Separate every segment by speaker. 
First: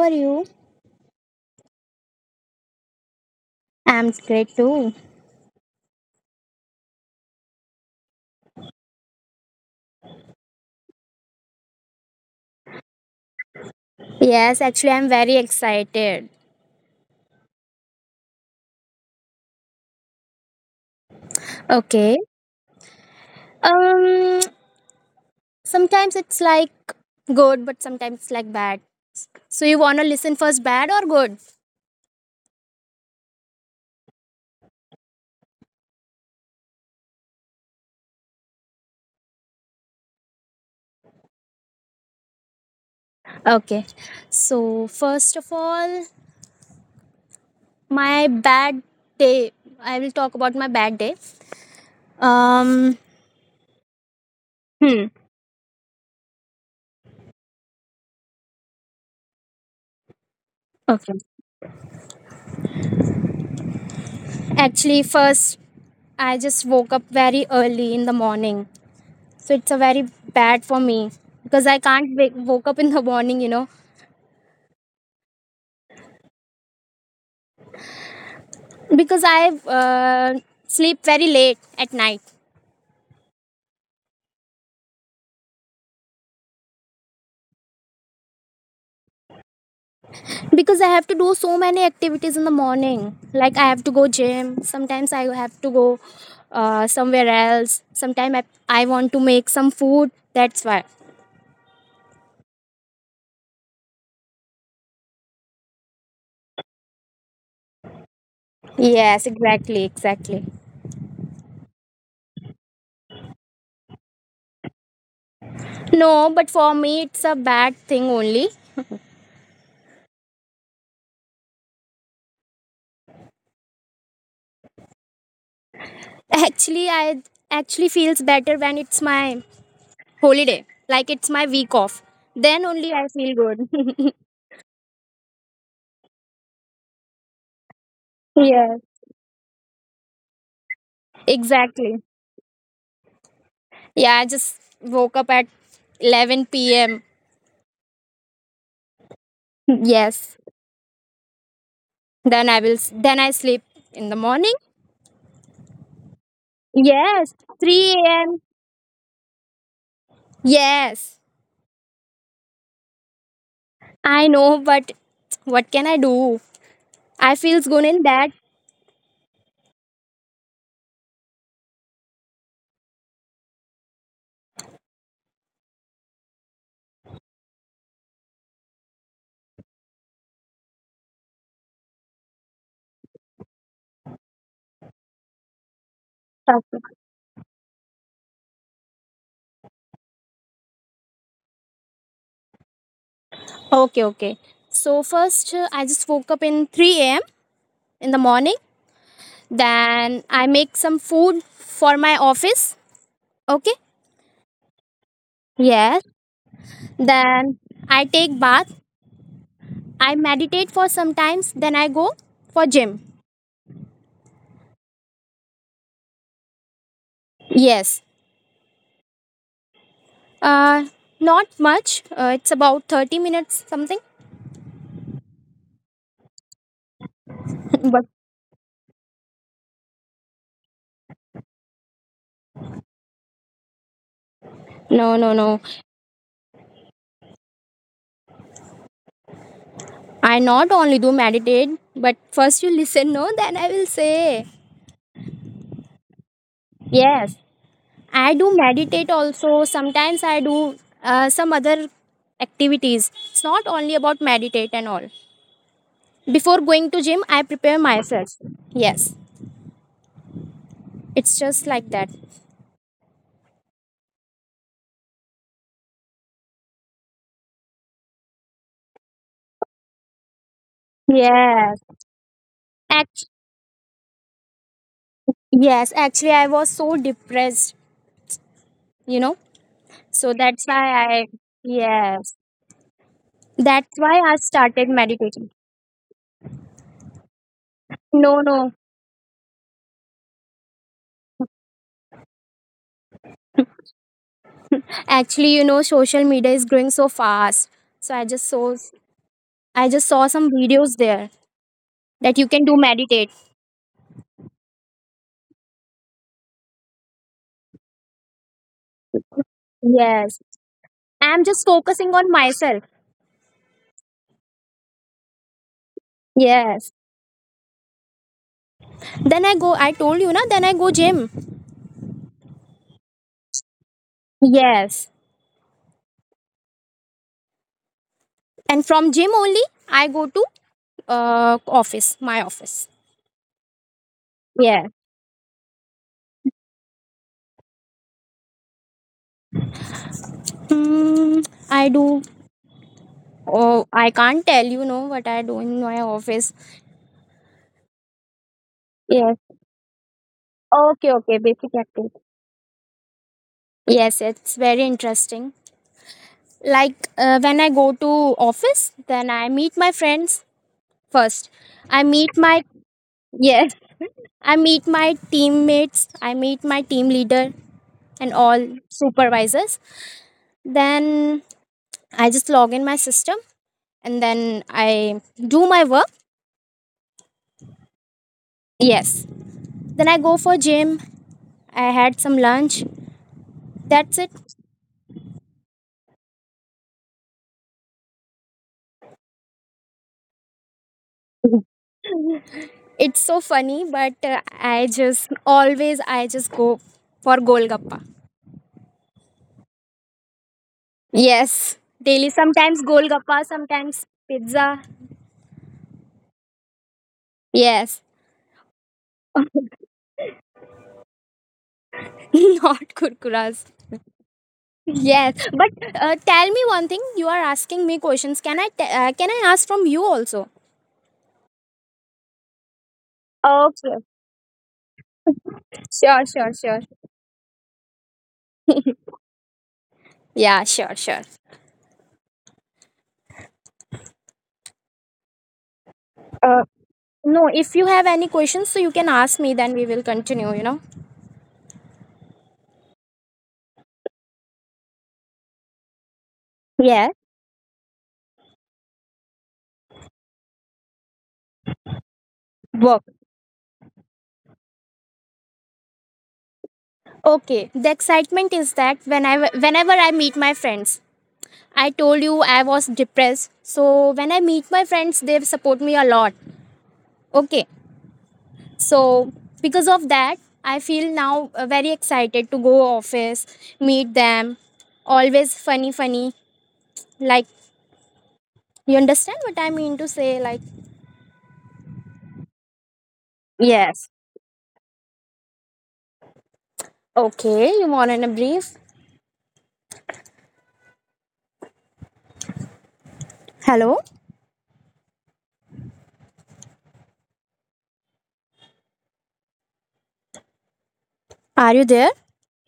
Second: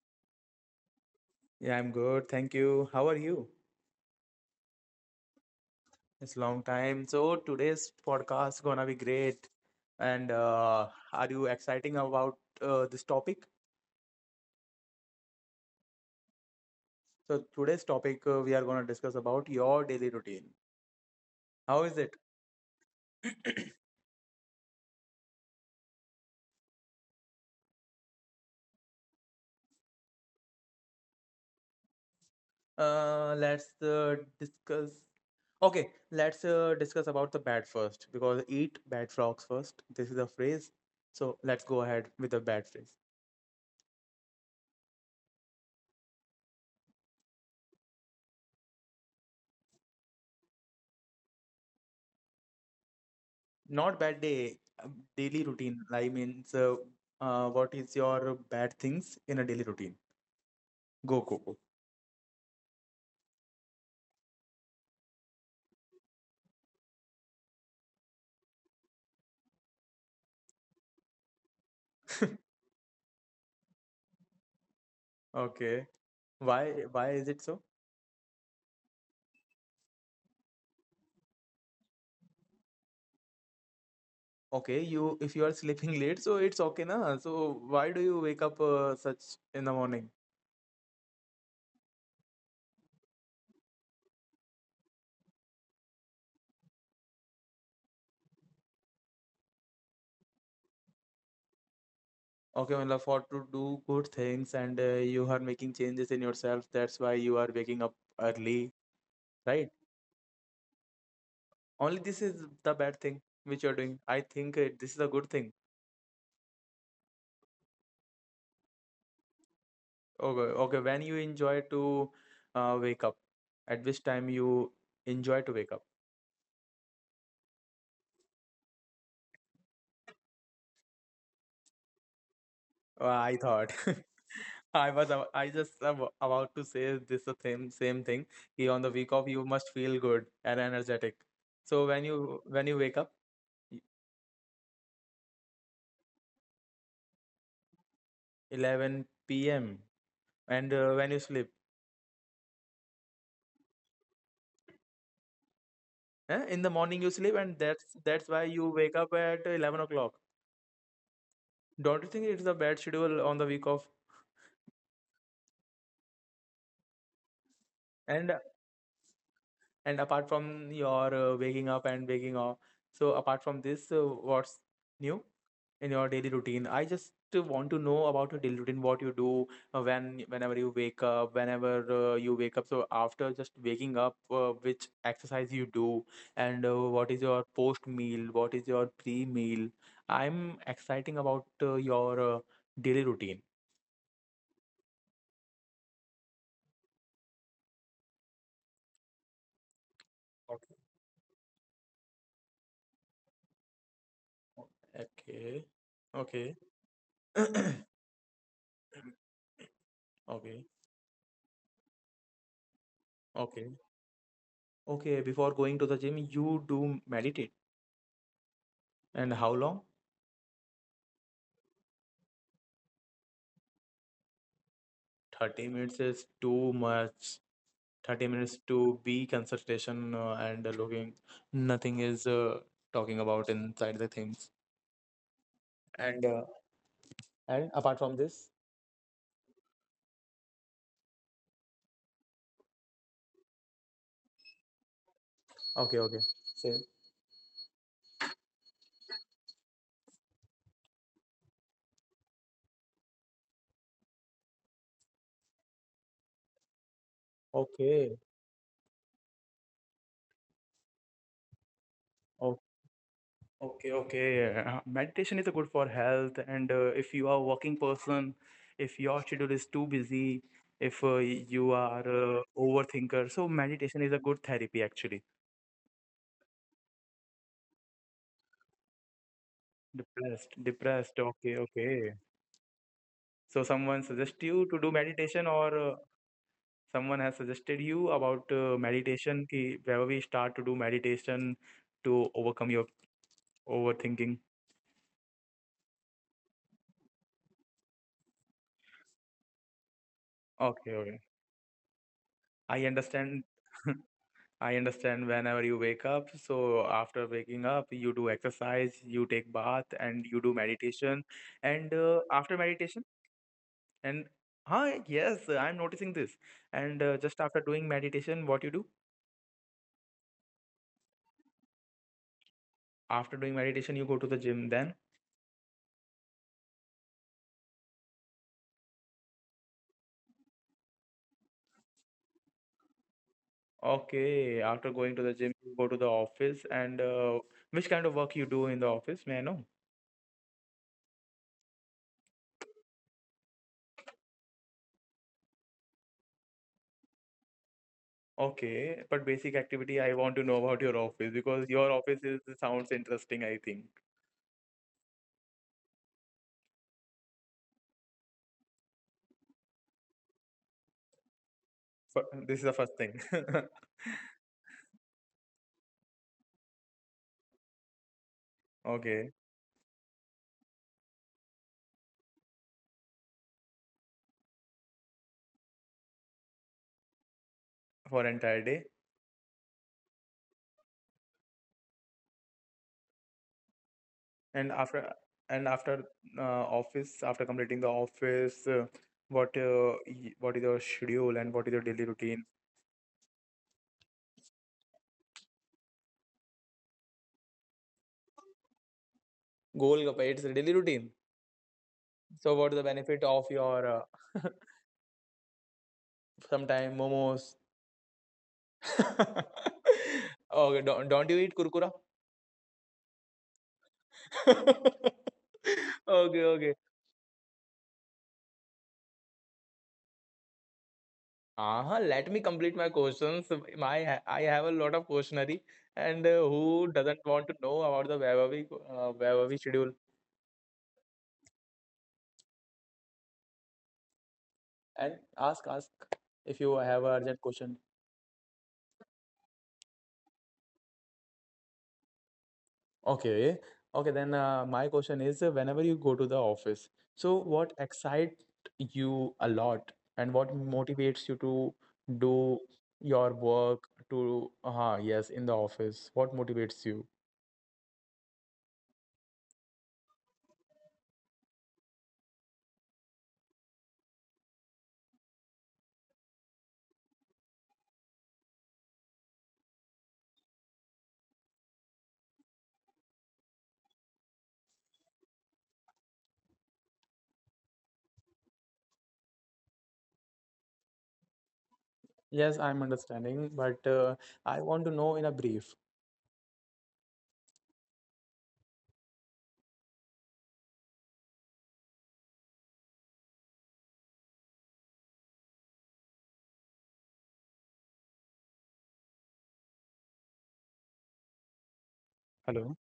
Speaker 1: are you?
Speaker 2: Yeah, I'm good. Thank you. How are you?
Speaker 1: I'm great too.
Speaker 2: It's long time. So today's podcast gonna be great. And Are you exciting about this topic?
Speaker 1: Yes, actually, I'm very excited.
Speaker 2: So today's topic, we are gonna discuss about your daily routine. How
Speaker 1: Okay.
Speaker 2: is it?
Speaker 1: Um, Sometimes it's like good, but sometimes it's like bad. So you wanna listen first, bad or good?
Speaker 2: Let's discuss. Okay, let's discuss about the bad first, because eat bad frogs first. This is the phrase. So let's go ahead with the bad phrase.
Speaker 1: Okay. So first of all, my bad day. I will talk about my bad day. Um.
Speaker 2: Not bad day,
Speaker 1: Hmm.
Speaker 2: daily routine. I mean, so what is your bad things in a daily routine? Go, go,
Speaker 1: Okay.
Speaker 2: go.
Speaker 1: Actually, first I just woke up very early in the morning, so it's a very bad for me because I can't wake woke up in the morning.
Speaker 2: Okay. Why is it so?
Speaker 1: Because I sleep very late at night
Speaker 2: Okay, you if you are sleeping late, so it's okay na. So why do you wake up such in the morning?
Speaker 1: because I have to do so many activities in the morning. Like I have to go gym. Sometimes I have to go somewhere else. Sometimes I want to make some food. That's why.
Speaker 2: Okay, well, for to do good things and you are making changes in yourself. That's why you are waking up early, right?
Speaker 1: Yes, exactly, exactly.
Speaker 2: Only this is the bad thing which you are doing. I think this is a good thing.
Speaker 1: No, but for me it's a bad thing only.
Speaker 2: Okay, okay. When you enjoy to wake up, at which time you enjoy to wake up?
Speaker 1: Actually, I actually feels better when it's my holiday. Like it's my week off. Then
Speaker 2: I
Speaker 1: only I
Speaker 2: thought
Speaker 1: feel good.
Speaker 2: I just about to say this the same thing. Ki on the week off
Speaker 1: Yeah,
Speaker 2: you must feel good and energetic. So when you
Speaker 1: exactly.
Speaker 2: when you wake up, y-
Speaker 1: Yeah, I just woke up at 11 p.m.
Speaker 2: 11 p.m. And
Speaker 1: Yes.
Speaker 2: when you sleep,
Speaker 1: Then I sleep in the morning.
Speaker 2: eh? In the morning you sleep, and that's
Speaker 1: Yes,
Speaker 2: that's why
Speaker 1: 3
Speaker 2: you
Speaker 1: a.m.
Speaker 2: wake up at 11 o'clock.
Speaker 1: Yes.
Speaker 2: Don't you think it's a bad schedule on the week off?
Speaker 1: I know, but what can I do? I feels good
Speaker 2: And
Speaker 1: in that.
Speaker 2: And apart from your waking up and waking up, so apart from this, what's new in your daily routine? I just want to know about your daily routine, what you do whenever you wake up, whenever you wake up. So after just waking up, which exercise you do, and what is your post meal, what is your pre meal? I'm exciting about your daily routine.
Speaker 1: Okay, okay. So first I just woke up in 3 a.m. in the morning.
Speaker 2: Okay.
Speaker 1: Then I make some food for my office. Okay?
Speaker 2: Okay.
Speaker 1: Yes.
Speaker 2: Okay.
Speaker 1: Then I take bath.
Speaker 2: Okay.
Speaker 1: I meditate for some times. Then I go for gym.
Speaker 2: Okay. Okay, before going to the gym, you do meditate.
Speaker 1: Yes.
Speaker 2: And how long?
Speaker 1: Uh, Not much. It's about 30 minutes something.
Speaker 2: 30 minutes is too much. 30 minutes
Speaker 1: But
Speaker 2: to be concentration and looking. Nothing is talking about inside the things.
Speaker 1: no, no, no.
Speaker 2: And uh, and apart from this,
Speaker 1: I not only do meditate, but first you listen, no? Then I will say.
Speaker 2: okay, okay. Same.
Speaker 1: Yes. I do meditate also. Sometimes I do some other activities. It's not only about meditate and all. Before going to gym, I prepare myself.
Speaker 2: Okay.
Speaker 1: Yes. It's just like that.
Speaker 2: o- Okay, okay. Meditation is good for health. And if you are a working person, if your schedule is too busy, if
Speaker 1: Yes.
Speaker 2: you are
Speaker 1: Act-
Speaker 2: overthinker, so meditation is a good therapy actually.
Speaker 1: yes, actually I was so depressed, you know. So
Speaker 2: Depressed,
Speaker 1: that's why I
Speaker 2: depressed. Okay, okay.
Speaker 1: yes.
Speaker 2: So
Speaker 1: That's
Speaker 2: someone
Speaker 1: why
Speaker 2: suggest
Speaker 1: I
Speaker 2: you to do
Speaker 1: started
Speaker 2: meditation,
Speaker 1: meditating.
Speaker 2: or someone has suggested you
Speaker 1: No,
Speaker 2: about
Speaker 1: no.
Speaker 2: meditation. Ki wherever we start to do meditation to overcome your overthinking.
Speaker 1: Actually, you know, social media is growing so fast. So I just saw some
Speaker 2: Okay,
Speaker 1: videos
Speaker 2: okay.
Speaker 1: there that you can do
Speaker 2: I
Speaker 1: meditate.
Speaker 2: understand. I understand. Whenever you wake up, so after waking up, you do exercise, you take bath, and you do
Speaker 1: Yes.
Speaker 2: meditation.
Speaker 1: I'm just
Speaker 2: And
Speaker 1: focusing on
Speaker 2: after meditation,
Speaker 1: myself.
Speaker 2: and huh, yes, I'm noticing this. And
Speaker 1: Yes.
Speaker 2: just after doing meditation, what you do?
Speaker 1: Then I go I told you na, then I go gym.
Speaker 2: After doing meditation, you go to the gym then?
Speaker 1: Yes. And from gym only I go to office, my office.
Speaker 2: Okay, after going to the
Speaker 1: Yeah.
Speaker 2: gym, you go to the office, and which kind of work you do in the office, may I know?
Speaker 1: Hmm. I do oh I can't tell you know what I do in my office.
Speaker 2: Okay, but basic
Speaker 1: Yes.
Speaker 2: activity, I want to know about your office,
Speaker 1: Okay,
Speaker 2: because
Speaker 1: okay,
Speaker 2: your office
Speaker 1: basic
Speaker 2: is
Speaker 1: activity.
Speaker 2: sounds interesting, I think.
Speaker 1: Yes, it's very interesting. Like when I go to office, then I meet my friends first.
Speaker 2: Fir-
Speaker 1: I
Speaker 2: This is the
Speaker 1: meet
Speaker 2: first
Speaker 1: my
Speaker 2: thing.
Speaker 1: Yes, I meet my teammates, I meet my team leader and all
Speaker 2: Okay,
Speaker 1: supervisors. Then I just log in my system and then I do my work.
Speaker 2: for entire day.
Speaker 1: Yes. Then I go for gym. I had some lunch. That's
Speaker 2: And
Speaker 1: it.
Speaker 2: after and after office, after completing the office, what is your schedule and what is your daily routine?
Speaker 1: It's so funny, but I just go for Golgappa.
Speaker 2: Goal, it's a daily routine.
Speaker 1: Yes.
Speaker 2: So what is
Speaker 1: Daily,
Speaker 2: the benefit
Speaker 1: sometimes
Speaker 2: of your
Speaker 1: golgappa, sometimes pizza.
Speaker 2: sometime momos?
Speaker 1: Yes.
Speaker 2: Okay, don't you eat kurkura?
Speaker 1: Not kurkuras. Yes. But
Speaker 2: Okay, okay.
Speaker 1: tell me one thing. You are asking me questions. Can I ask from you also?
Speaker 2: Uh-huh, let me complete my questions. My I
Speaker 1: Okay.
Speaker 2: have a lot of questionnaire, and
Speaker 1: Sure,
Speaker 2: who
Speaker 1: sure,
Speaker 2: doesn't
Speaker 1: sure.
Speaker 2: want to know about the Vaibhavi, Vaibhavi schedule?
Speaker 1: Yeah. Sure. Sure.
Speaker 2: And ask if you have
Speaker 1: Uh,
Speaker 2: an urgent question.
Speaker 1: No. If you have any questions, so you can ask me. Then we will continue.
Speaker 2: Okay. Okay, then my question is, whenever you go to the office, so
Speaker 1: Yeah.
Speaker 2: what excites you a lot, and what motivates you to do your
Speaker 1: Work.
Speaker 2: work to yes, in the office? What motivates you?
Speaker 1: Okay, the excitement is that whenever I meet my friends. I told you I was depressed, so when I meet my friends they support me a lot. Okay, so because of that, I feel now very excited to go office, meet them. Always funny, funny. Like you understand what I mean to say? Like
Speaker 2: Yes, I'm understanding, but
Speaker 1: yes.
Speaker 2: I want to know in a brief.
Speaker 1: Okay, you want in a brief? Hello, are you there?
Speaker 2: Hello.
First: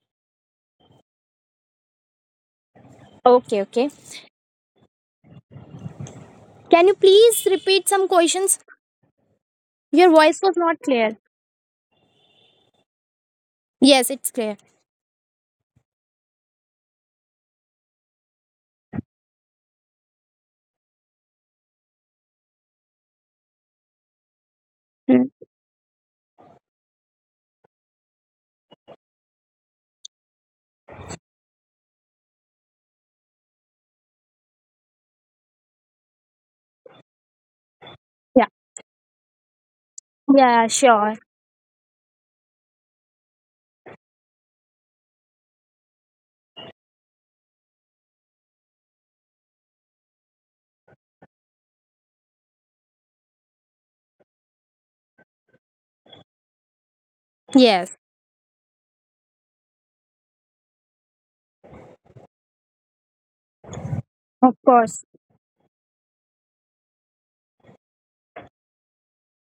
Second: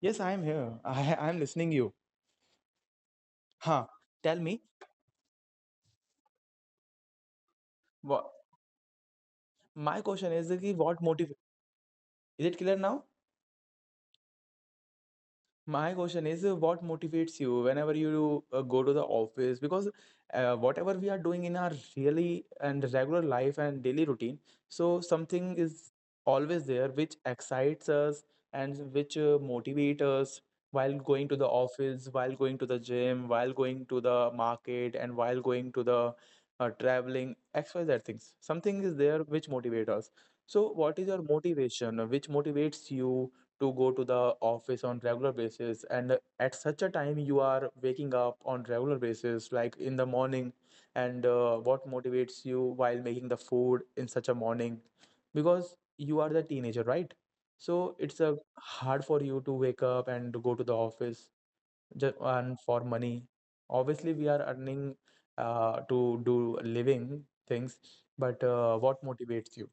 Speaker 2: Yes, I'm here. I'm listening you.
Speaker 1: Okay,
Speaker 2: Huh.
Speaker 1: okay.
Speaker 2: Tell me
Speaker 1: Can you please repeat some
Speaker 2: what
Speaker 1: questions?
Speaker 2: my
Speaker 1: Your
Speaker 2: question
Speaker 1: voice
Speaker 2: is
Speaker 1: was
Speaker 2: that ki
Speaker 1: not
Speaker 2: what
Speaker 1: clear.
Speaker 2: motiv is it clear now?
Speaker 1: Yes, it's clear.
Speaker 2: My question is, what motivates you whenever you go to the office? Because whatever we are doing in our really and regular life and daily routine, so
Speaker 1: Hmm.
Speaker 2: something is always there which excites us and which motivates us while going to the office, while going to the gym, while going to the market, and while going to the traveling, XYZ things.
Speaker 1: Yeah.
Speaker 2: Something is there which motivates us.
Speaker 1: Yeah,
Speaker 2: So, what is
Speaker 1: sure.
Speaker 2: your motivation? Which motivates you to go to the office on regular basis, and at such a time you are waking up on regular basis, like in the morning, and what motivates you while making the food in such a morning, because you are the teenager, right? So
Speaker 1: Yes,
Speaker 2: it's hard for you to wake up and go to the office just, and for money obviously we are
Speaker 1: of
Speaker 2: earning
Speaker 1: course.
Speaker 2: to do living things, but what motivates you?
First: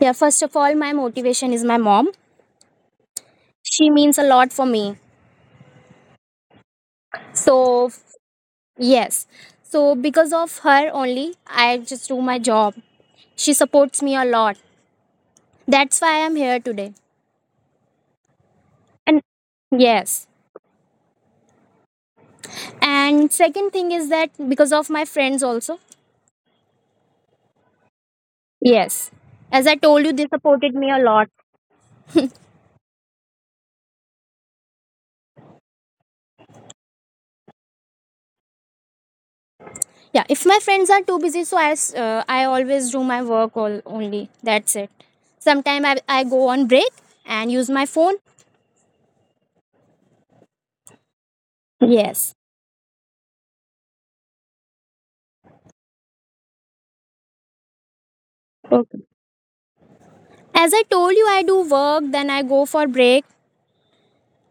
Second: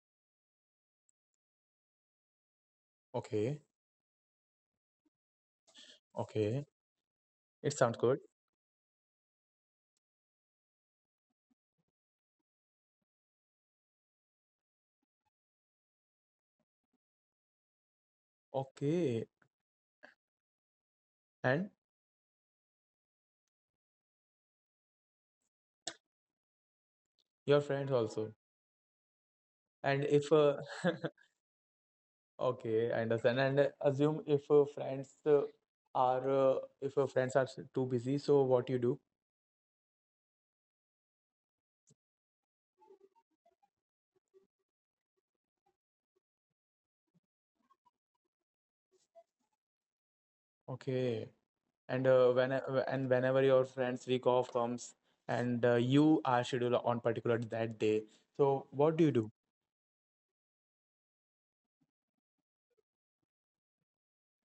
Speaker 1: Yeah, first of all, my motivation is my mom.
Speaker 2: Okay.
Speaker 1: She means a lot for me.
Speaker 2: Okay, it
Speaker 1: So
Speaker 2: sounds good.
Speaker 1: yes. So because of her only, I just do my job. She supports me a lot. That's why I'm here today. And
Speaker 2: Okay,
Speaker 1: yes.
Speaker 2: and
Speaker 1: And second thing is that because of my friends also.
Speaker 2: your friends also.
Speaker 1: Yes. As I
Speaker 2: And
Speaker 1: told you, they
Speaker 2: if
Speaker 1: supported me a lot.
Speaker 2: okay, I understand. And assume if friends are if friends are too busy, so what you do?
Speaker 1: Yeah. If my friends are too busy, so I always do my work all, only. That's it. Sometimes I go on break and use my phone.
Speaker 2: Okay. And
Speaker 1: Yes.
Speaker 2: when and whenever your friends week off comes, and you are scheduled on particular that day, so what
Speaker 1: Okay.
Speaker 2: do you do?
Speaker 1: As I told you, I do work, then I go for break.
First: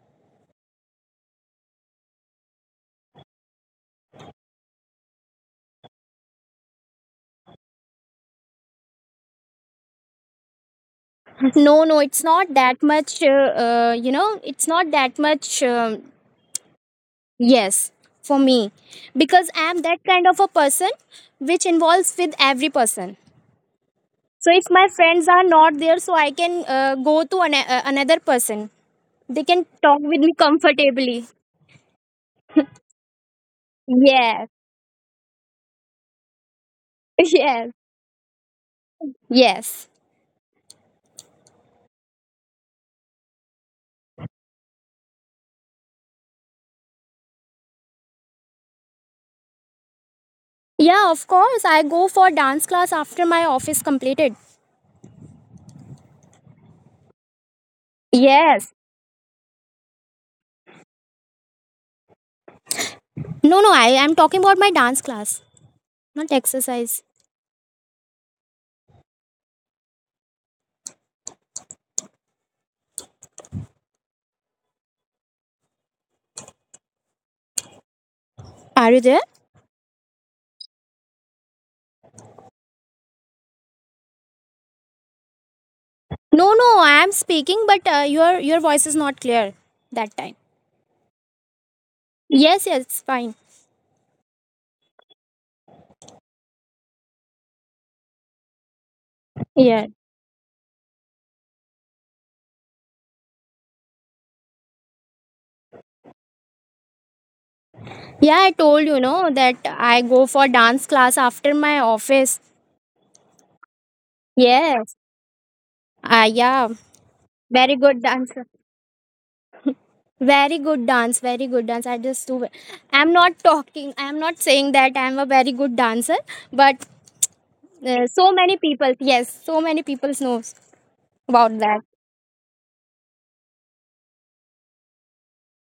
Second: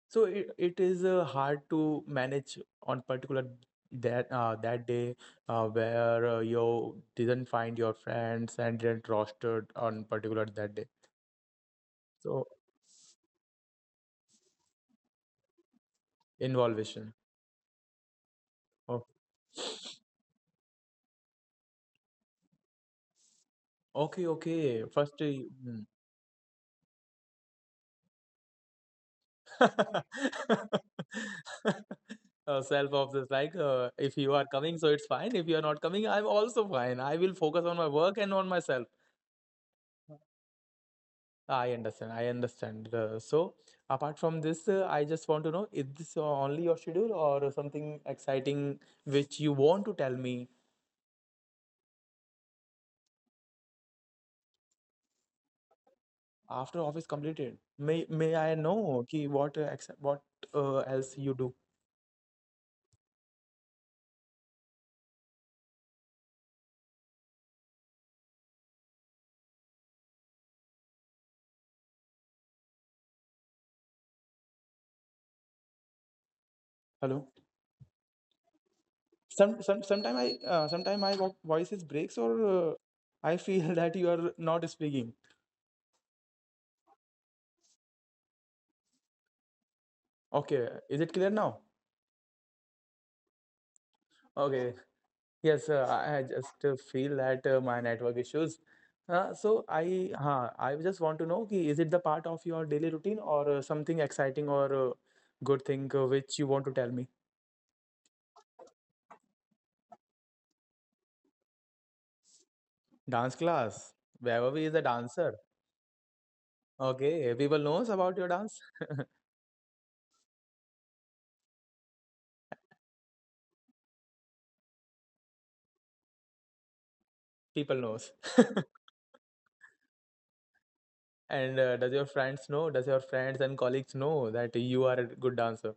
Speaker 2: So it is hard to manage on particular that that day, where you didn't find your friends and didn't rostered on particular that day.
Speaker 1: No, no, it's
Speaker 2: So
Speaker 1: not that much, you know, it's not that much,
Speaker 2: Involvation.
Speaker 1: yes, for me.
Speaker 2: Oh,
Speaker 1: Because I'm that kind of a person which involves with every person.
Speaker 2: okay,
Speaker 1: So if
Speaker 2: okay.
Speaker 1: my
Speaker 2: First,
Speaker 1: friends are
Speaker 2: you- hmm.
Speaker 1: not there, so I can go to another person. They can talk with me comfortably.
Speaker 2: Self-obsessed. Like, if you are
Speaker 1: Yes,
Speaker 2: coming, so it's fine. If you are not coming, I'm also fine. I will focus on
Speaker 1: yes,
Speaker 2: my work and on myself.
Speaker 1: yes.
Speaker 2: Ah, I understand. I understand. Apart from this, I just want to know: is this only your schedule, or something exciting which you want to tell me
Speaker 1: Yeah, of course, I go for dance class after my office completed.
Speaker 2: after office completed? May I know?
Speaker 1: Yes.
Speaker 2: Okay, what else you do?
Speaker 1: No, no, I am talking about my dance class, not exercise.
Speaker 2: Hello.
Speaker 1: Are you there?
Speaker 2: Some sometime I sometime my vo- voices breaks or I feel that you are not speaking.
Speaker 1: No, no, I am speaking, but your voice is not clear that time.
Speaker 2: Okay, is it clear now?
Speaker 1: Yes, yes, it's fine.
Speaker 2: Okay, yes, I just feel that my network issues, so I
Speaker 1: Yeah,
Speaker 2: huh, I just want to know ki, is it the part of your daily routine, or something exciting, or good thing which you want to tell me?
Speaker 1: yeah. I told you know that I go for dance class after my office.
Speaker 2: Dance class. Wherever is a
Speaker 1: Yes.
Speaker 2: dancer.
Speaker 1: Ah, yeah.
Speaker 2: Okay, people
Speaker 1: Very
Speaker 2: knows
Speaker 1: good
Speaker 2: about your
Speaker 1: dance.
Speaker 2: dance.
Speaker 1: Very good dance. Very good dance. I just do. I'm not talking. I'm not saying that I'm a very good dancer, but
Speaker 2: People knows.
Speaker 1: so many people. Yes, so many people knows
Speaker 2: And
Speaker 1: about
Speaker 2: does
Speaker 1: that.
Speaker 2: your friends know? Does your friends and colleagues know that you are a good dancer?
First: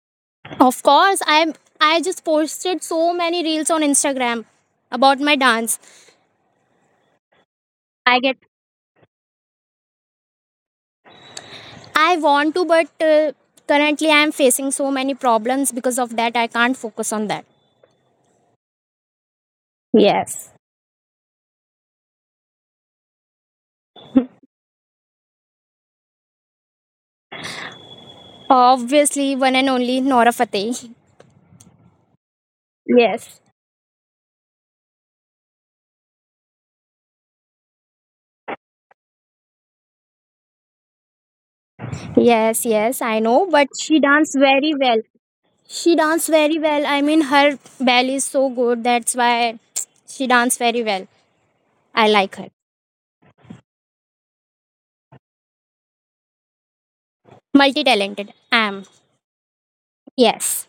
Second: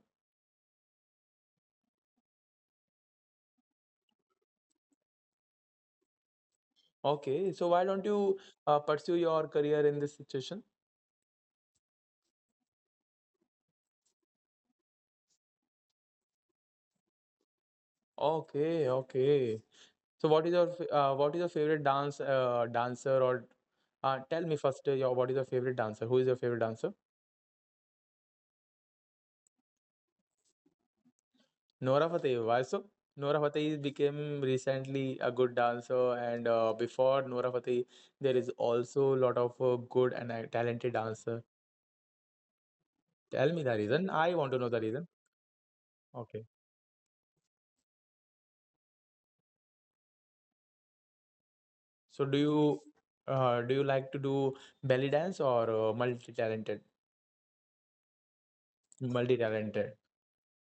Speaker 1: Of course, I'm. I just posted so many reels on Instagram about my dance.
Speaker 2: Okay, so why don't
Speaker 1: I
Speaker 2: you
Speaker 1: get
Speaker 2: pursue your career in this situation?
Speaker 1: I want to but currently I am facing so many problems because of that I can't focus on that.
Speaker 2: Okay, okay. So what
Speaker 1: Yes.
Speaker 2: is your what is your favorite dancer, or tell me first your what is your favorite dancer? Who is your favorite dancer?
Speaker 1: Obviously one and only Nora Fateh.
Speaker 2: Nora Fateh. Why so? Nora
Speaker 1: Yes.
Speaker 2: Fateh became recently a good dancer, and before Nora Fateh, there is also a lot of good and talented dancer.
Speaker 1: Yes, yes, I
Speaker 2: Tell
Speaker 1: know
Speaker 2: me the
Speaker 1: but
Speaker 2: reason.
Speaker 1: she
Speaker 2: I
Speaker 1: danced
Speaker 2: want to know the
Speaker 1: very
Speaker 2: reason.
Speaker 1: well. She danced
Speaker 2: Okay.
Speaker 1: very well. I mean her belly is so good that's why she danced very well. I
Speaker 2: So
Speaker 1: like her.
Speaker 2: do you like to do belly dance, or multi-talented?
Speaker 1: Multi talented. Am.
Speaker 2: Multi-talented.
Speaker 1: Yes.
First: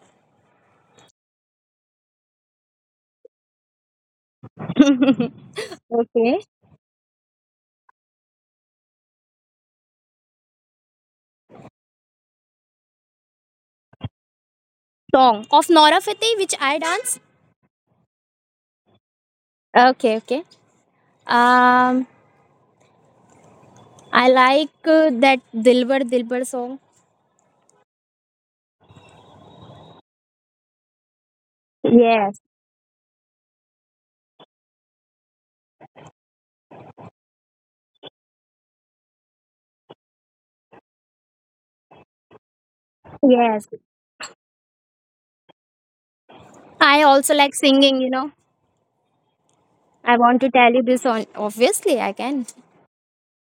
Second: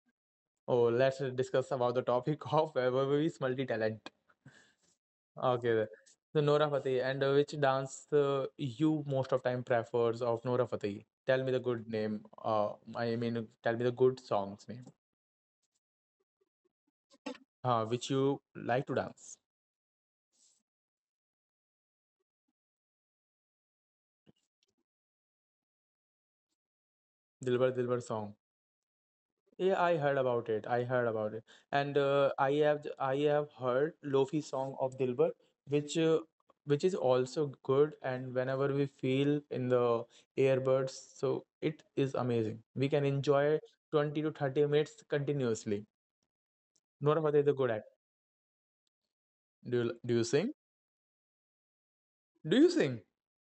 Speaker 2: Oh, let's discuss about the topic of whether is multi-talent.
Speaker 1: Okay.
Speaker 2: Okay. So Nora Fateh, and which dance you most of time prefers of Nora Fateh? Tell me the good name. I mean, tell me the good songs name.
Speaker 1: Song of Nora Fateh which I dance.
Speaker 2: Which you like to dance.
Speaker 1: Okay, okay. Um I like that Dilbar Dilbar song.
Speaker 2: Dilbar Dilbar song. Yeah, I heard about it. I heard about it, and
Speaker 1: Yes,
Speaker 2: I have heard Lofi song of Dilbar, which uh, which is also good. And whenever we feel in the earbuds, so it is amazing. We can enjoy
Speaker 1: yes.
Speaker 2: 20 to 30 minutes continuously.
Speaker 1: I
Speaker 2: Nora
Speaker 1: also
Speaker 2: Fateh is a
Speaker 1: like
Speaker 2: good at.
Speaker 1: singing, you know.
Speaker 2: Do you do
Speaker 1: I
Speaker 2: you
Speaker 1: want to
Speaker 2: sing?
Speaker 1: tell you this on obviously I can.
Speaker 2: Do you sing?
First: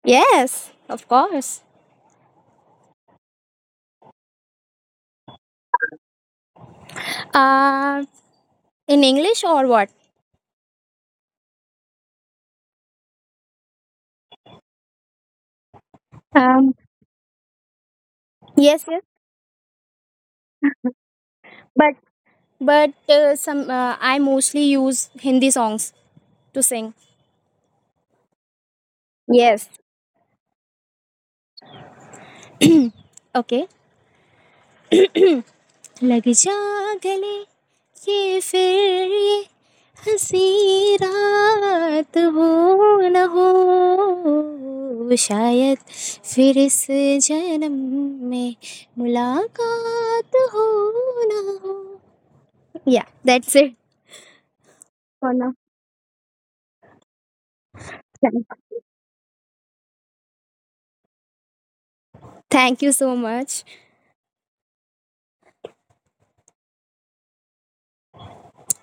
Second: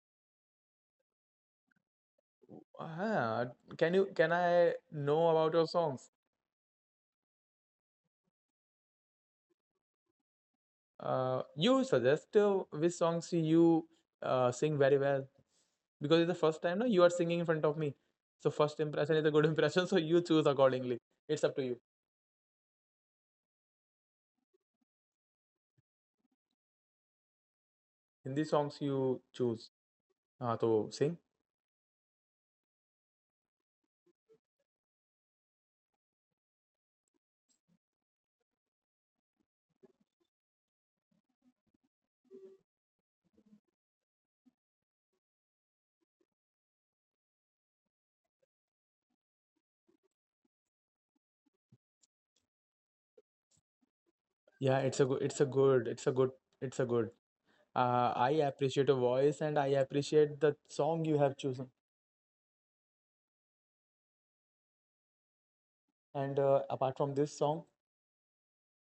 Speaker 1: Yes, of course.
Speaker 2: Ah, can I know about your songs?
Speaker 1: Uh in English or what?
Speaker 2: You suggest which songs you sing very well, because it's the first
Speaker 1: Um
Speaker 2: time now you are singing in front of me. So first
Speaker 1: yes, yes.
Speaker 2: impression is a good impression. So you choose accordingly. It's up to you.
Speaker 1: But but some I mostly use Hindi songs to sing.
Speaker 2: Hindi songs you choose.
Speaker 1: Yes.
Speaker 2: So sing.
Speaker 1: Okay. लग जा गले ये फिर ये हंसी रात हो न हो शायद फिर इस जन्म में मुलाकात हो ना हो या that's it
Speaker 2: Yeah, it's a good.
Speaker 1: for
Speaker 2: It's a
Speaker 1: now.
Speaker 2: good. It's a good. It's a good. I appreciate your voice, and I appreciate the song you have chosen.
Speaker 1: Thank you so much.
Speaker 2: And apart from this song,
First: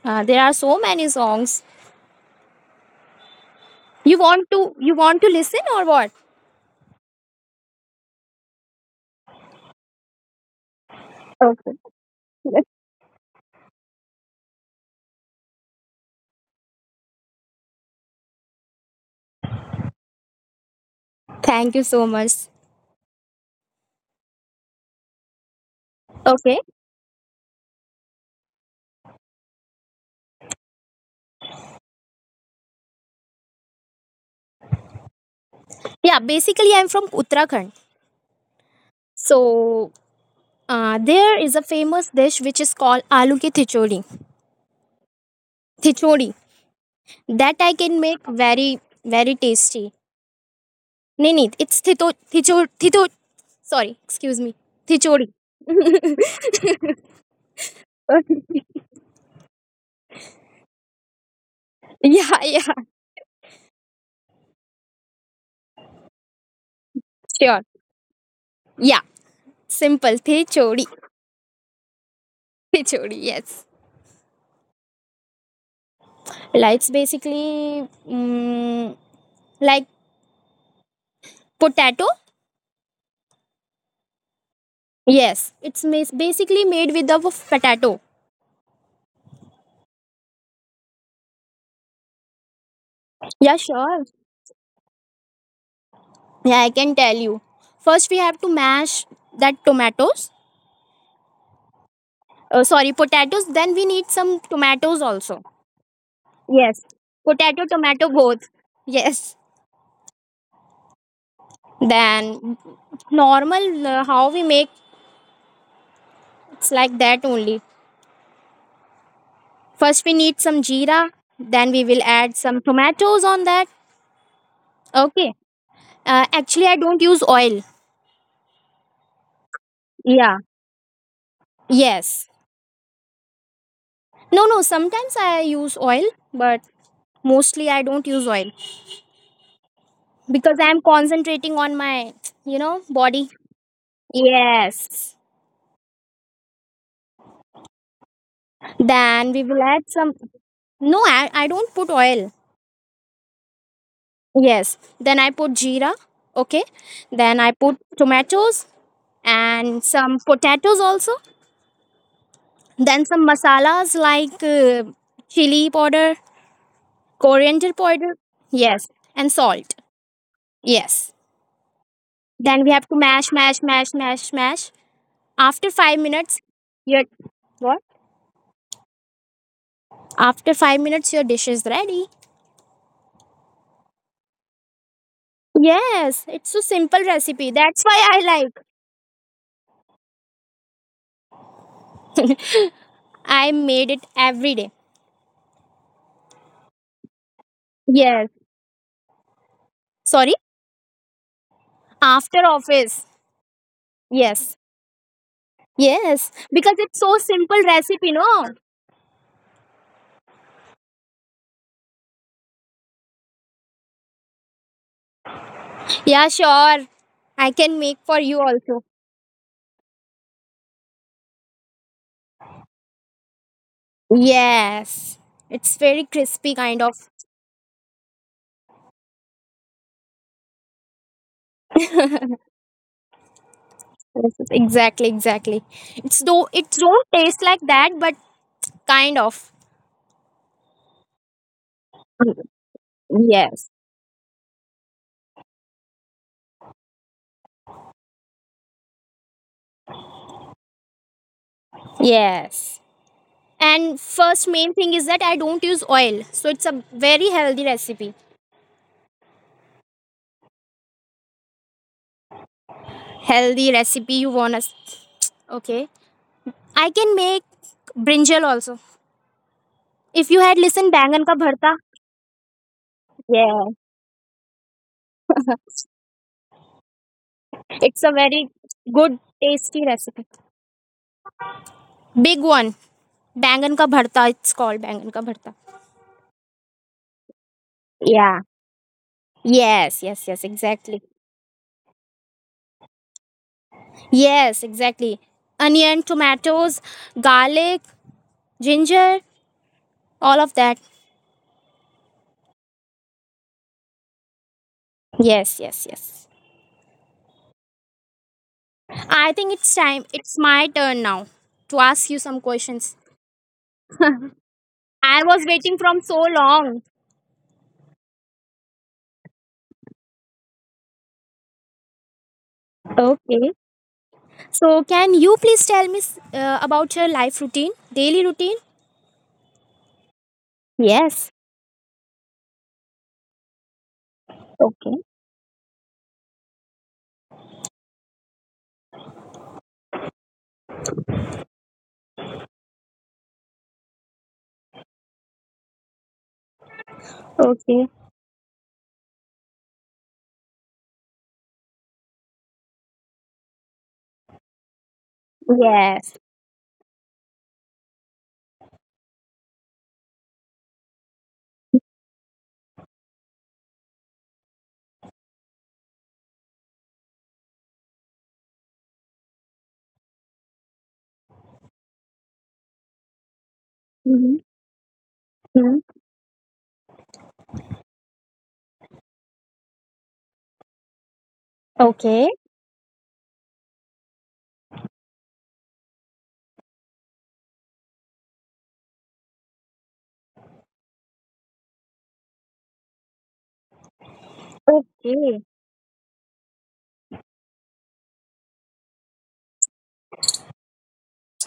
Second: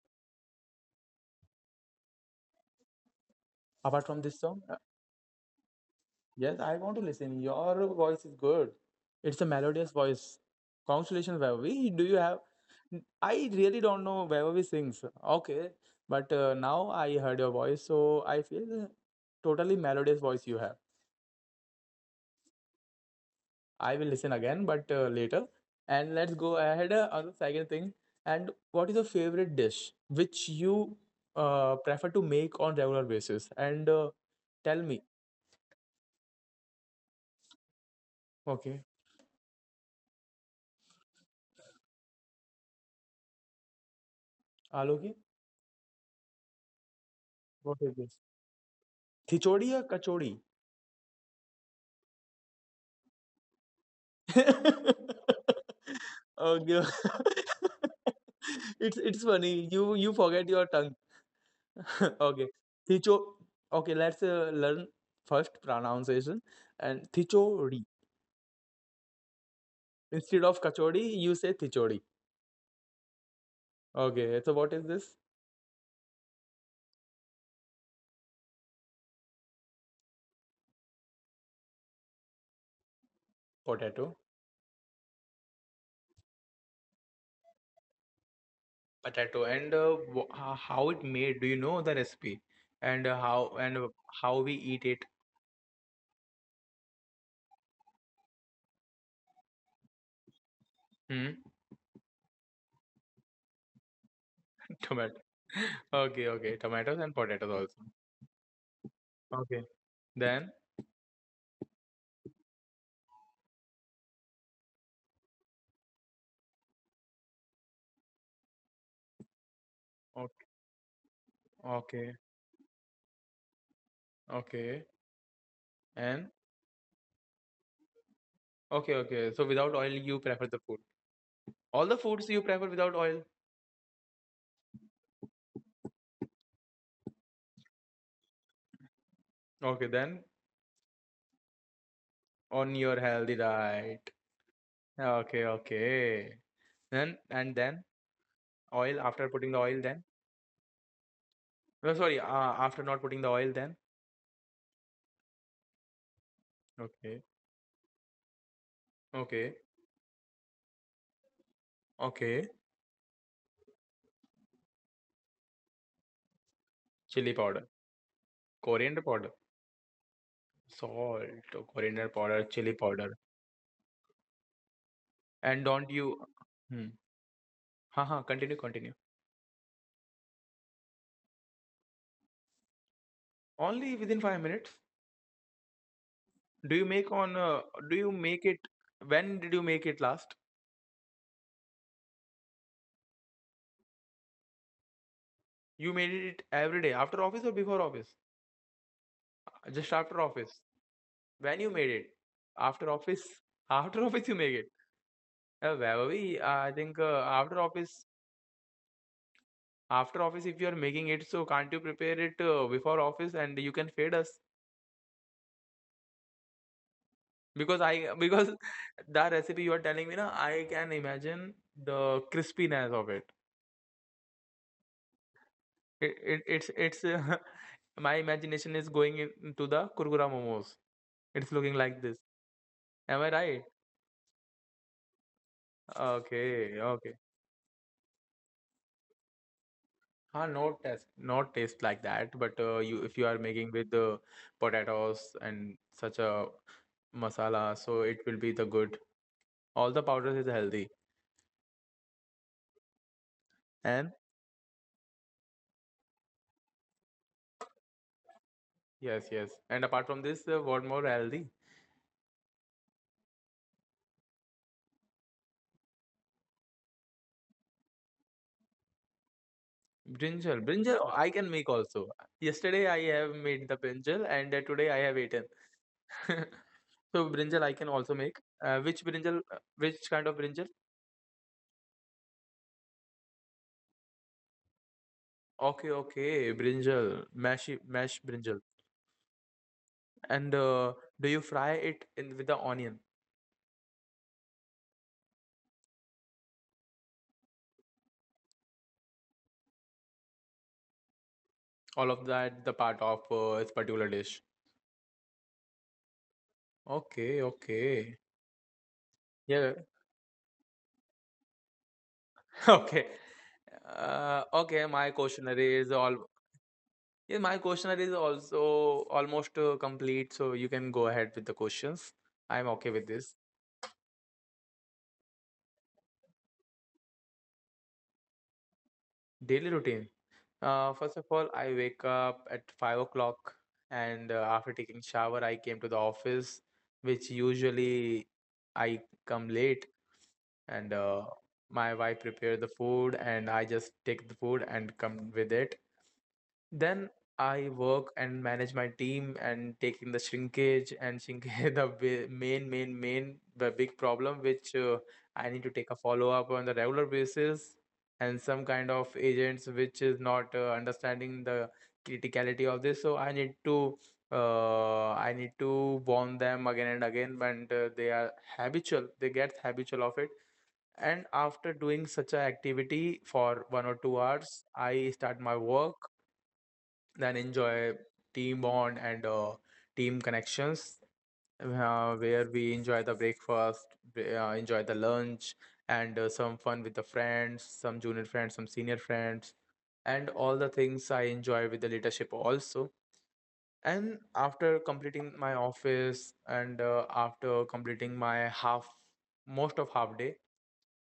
Speaker 1: There are so many songs
Speaker 2: apart
Speaker 1: you
Speaker 2: from this
Speaker 1: want to
Speaker 2: song,
Speaker 1: you want to listen or what.
Speaker 2: yes, I want to listen. Your voice is good. It's a melodious voice. Congratulations,
Speaker 1: Okay,
Speaker 2: Vaibhavi. Do you have? I really don't know Vaibhavi sings. Okay, but now I heard your voice, so I feel totally melodious voice you have.
Speaker 1: thank you so much.
Speaker 2: I will listen again, but later. And let's go
Speaker 1: Okay.
Speaker 2: ahead on the second thing. And what is your favorite dish which you prefer to make on regular basis? And tell me.
Speaker 1: Yeah, basically I'm from Uttarakhand,
Speaker 2: Okay,
Speaker 1: so there is a famous dish which is called aloo ki thichodi.
Speaker 2: Aloki,
Speaker 1: Thichodi, that I
Speaker 2: what
Speaker 1: can
Speaker 2: is
Speaker 1: make
Speaker 2: this?
Speaker 1: very very tasty.
Speaker 2: Thichodi or kachodi?
Speaker 1: No, no, it's thito. Sorry, excuse me. Thichodi.
Speaker 2: Oh, no. It's funny. You forget your tongue.
Speaker 1: Yeah, yeah,
Speaker 2: Okay. Thicho. Okay, let's learn first pronunciation and
Speaker 1: sure.
Speaker 2: thichori.
Speaker 1: Yeah, simple
Speaker 2: Instead
Speaker 1: thichodi.
Speaker 2: of kachori, you say thichori.
Speaker 1: Thichodi, yes.
Speaker 2: Okay. So what is this?
Speaker 1: Like it's basically like potato.
Speaker 2: Potato.
Speaker 1: Yes, basically made with the potato.
Speaker 2: Potato and how it made? Do you know the recipe? And
Speaker 1: Yeah, sure.
Speaker 2: and uh, how we eat it?
Speaker 1: Yeah, I can tell you. First, we have to mash that tomatoes.
Speaker 2: Hmm?
Speaker 1: Sorry, potatoes. Then we need some tomatoes also.
Speaker 2: Tomato. Okay,
Speaker 1: Yes.
Speaker 2: okay. Tomatoes and
Speaker 1: Potato,
Speaker 2: potatoes
Speaker 1: tomato,
Speaker 2: also.
Speaker 1: both. Yes.
Speaker 2: Okay. Then
Speaker 1: Then normal how we make it's like that only. First, we need some
Speaker 2: okay,
Speaker 1: jeera. Then we will add
Speaker 2: okay.
Speaker 1: some tomatoes on that.
Speaker 2: Okay.
Speaker 1: Okay. Actually,
Speaker 2: And
Speaker 1: I don't use oil.
Speaker 2: okay, okay. So without oil,
Speaker 1: Yeah.
Speaker 2: you prefer the food. All
Speaker 1: Yes.
Speaker 2: the foods you prefer without oil.
Speaker 1: No, no. Sometimes I use oil, but mostly I don't use oil.
Speaker 2: Okay,
Speaker 1: Because
Speaker 2: then
Speaker 1: I'm concentrating on my, you know,
Speaker 2: on
Speaker 1: body.
Speaker 2: your healthy diet.
Speaker 1: Yes.
Speaker 2: Okay, okay. Then and then
Speaker 1: Then
Speaker 2: oil
Speaker 1: we will
Speaker 2: after
Speaker 1: add
Speaker 2: putting the
Speaker 1: some.
Speaker 2: oil then.
Speaker 1: No, I don't put oil.
Speaker 2: No, sorry. After not putting the oil then.
Speaker 1: Yes. Then I put jeera. Okay. Then I
Speaker 2: Okay,
Speaker 1: put tomatoes and
Speaker 2: okay,
Speaker 1: some potatoes also.
Speaker 2: okay.
Speaker 1: Then some masalas like chili powder, coriander
Speaker 2: Chili powder,
Speaker 1: powder. Yes. And
Speaker 2: coriander powder,
Speaker 1: salt. Yes.
Speaker 2: salt, coriander
Speaker 1: Then we
Speaker 2: powder,
Speaker 1: have to
Speaker 2: chili
Speaker 1: mash,
Speaker 2: powder.
Speaker 1: mash, mash, mash, mash. After five
Speaker 2: And don't
Speaker 1: minutes,
Speaker 2: you?
Speaker 1: your
Speaker 2: Hmm.
Speaker 1: what?
Speaker 2: Ha ha. Continue, continue.
Speaker 1: After 5 minutes, your dish is ready.
Speaker 2: Only within 5 minutes.
Speaker 1: Yes, it's a simple
Speaker 2: Do you
Speaker 1: recipe.
Speaker 2: make
Speaker 1: That's
Speaker 2: on?
Speaker 1: why I
Speaker 2: Do
Speaker 1: like.
Speaker 2: you make it? When did you make it last?
Speaker 1: I made it every day.
Speaker 2: You made it every day after office or before
Speaker 1: Yes.
Speaker 2: office?
Speaker 1: Sorry,
Speaker 2: Just after office. When you made
Speaker 1: after
Speaker 2: it?
Speaker 1: office.
Speaker 2: After office? After
Speaker 1: Yes.
Speaker 2: office you make it.
Speaker 1: Yes, because it's so
Speaker 2: I think
Speaker 1: simple recipe, no?
Speaker 2: after office if you are making it, so can't you prepare it before office and you can feed us?
Speaker 1: Yeah, sure. I can make for
Speaker 2: Because
Speaker 1: you
Speaker 2: I
Speaker 1: also.
Speaker 2: because that recipe you are telling me na I can imagine the crispiness of it.
Speaker 1: Yes. It's very crispy
Speaker 2: It,
Speaker 1: kind
Speaker 2: it
Speaker 1: of
Speaker 2: it's my imagination is going into the kurkura momos. It's looking like this. Am I right?
Speaker 1: recipe. Exactly, exactly. It's though it don't
Speaker 2: Okay,
Speaker 1: taste like
Speaker 2: okay.
Speaker 1: that, but kind of.
Speaker 2: Huh, not taste, not taste like that. But you, if
Speaker 1: Yes.
Speaker 2: you are making with the potatoes and such a masala, so it will be the good. All the powders is healthy.
Speaker 1: Yes. And first
Speaker 2: And
Speaker 1: main thing is that I don't use oil. So it's a very healthy recipe.
Speaker 2: yes, yes. And apart from this, what more healthy?
Speaker 1: Healthy recipe you want us. Okay. I can make brinjal also. If you had listened
Speaker 2: Brinjal,
Speaker 1: bangan ka
Speaker 2: brinjal. I
Speaker 1: bharta,
Speaker 2: can make also. Yesterday I
Speaker 1: yeah,
Speaker 2: have made the brinjal, and today I have eaten. So brinjal
Speaker 1: it's
Speaker 2: I
Speaker 1: a
Speaker 2: can
Speaker 1: very
Speaker 2: also make.
Speaker 1: good
Speaker 2: Which brinjal?
Speaker 1: tasty recipe.
Speaker 2: Which kind of brinjal?
Speaker 1: Big one, bangan ka bharta. It's called bangan ka bharta.
Speaker 2: Okay, okay. Brinjal, mash,
Speaker 1: Yeah.
Speaker 2: mash brinjal.
Speaker 1: Yes. Yes. Yes.
Speaker 2: And
Speaker 1: Exactly.
Speaker 2: do you fry it in with the onion?
Speaker 1: Yes. Exactly. Onion, tomatoes, garlic, ginger, all of that.
Speaker 2: All of that the part of this particular dish.
Speaker 1: Yes. Yes. Yes.
Speaker 2: Okay, okay,
Speaker 1: I think it's
Speaker 2: yeah.
Speaker 1: time. It's my turn now to ask you some questions.
Speaker 2: Okay, okay,
Speaker 1: I
Speaker 2: my
Speaker 1: was waiting
Speaker 2: questionnaire
Speaker 1: from
Speaker 2: is
Speaker 1: so
Speaker 2: all.
Speaker 1: long.
Speaker 2: Yeah, my questionnaire is also almost complete, so you can go ahead with the questions. I'm okay with
Speaker 1: Okay.
Speaker 2: this.
Speaker 1: So, can you please tell me about your life routine, daily routine?
Speaker 2: Daily routine.
Speaker 1: Yes.
Speaker 2: First of all, I wake up at 5 o'clock, and after
Speaker 1: Okay.
Speaker 2: taking shower, I came to the office, which usually I come late. And my wife prepare the food, and I just take the food and come with it. Then
Speaker 1: Okay.
Speaker 2: I work and manage my team and taking the shrinkage and shrinkage the main the big problem which I need to
Speaker 1: Yes.
Speaker 2: take a follow up on the regular basis. And some kind of agents which is not understanding the criticality of this, so I need to I need to warn them again and again, but they are habitual. They get habitual of it, and after doing such a activity for one or
Speaker 1: Mm-hmm.
Speaker 2: two hours, I
Speaker 1: Hmm.
Speaker 2: start my work, then enjoy team bond and team connections,
Speaker 1: Okay.
Speaker 2: where we enjoy the breakfast, we, enjoy the lunch, and some fun with the friends, some junior friends, some senior friends, and all the things I enjoy with the leadership also. And after
Speaker 1: Okay.
Speaker 2: completing my office and after completing my half, most of half day,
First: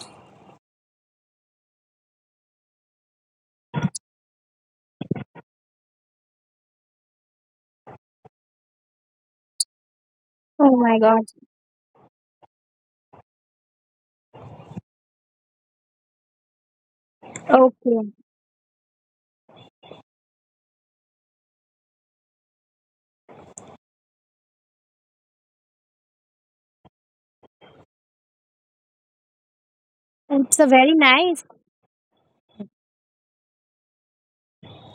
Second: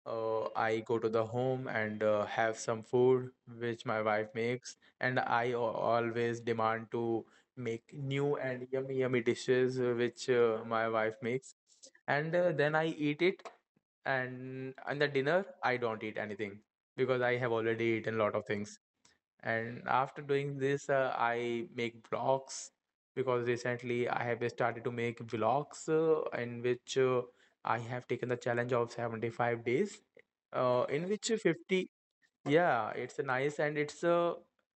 Speaker 2: I go to the home and have some food which my wife makes, and always demand to make new and yummy yummy dishes which
Speaker 1: Oh
Speaker 2: my
Speaker 1: my
Speaker 2: wife
Speaker 1: God.
Speaker 2: makes, and then I eat it. And the dinner, I don't eat anything because I have already
Speaker 1: Okay.
Speaker 2: eaten a lot of things. And after doing this, I make vlogs because recently I have started to make vlogs in which I have taken the challenge of 75 days,
Speaker 1: It's a very
Speaker 2: in
Speaker 1: nice.
Speaker 2: which 50, yeah, it's a nice, and it's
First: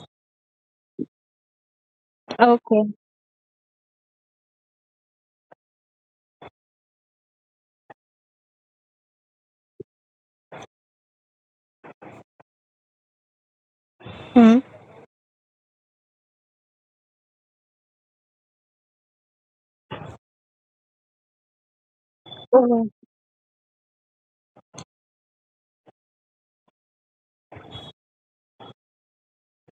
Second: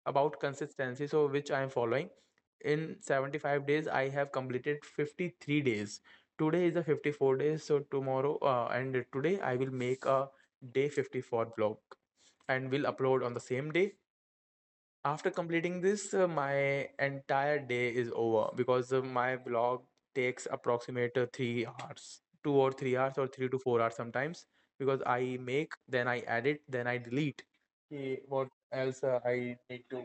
Speaker 2: about consistency. So, which I am following.
Speaker 1: Okay.
Speaker 2: In 75 days, I have completed 53 days. Today is the 54 days. So, tomorrow and today I will make a day 54 vlog and will upload on the same day.
Speaker 1: Hmm.
Speaker 2: After completing this, my entire day is over because my blog takes approximate 3 hours, 2 or 3
Speaker 1: Oh,
Speaker 2: hours or 3 to 4 hours sometimes because I make, then I edit, then I delete. Eh, what else I need to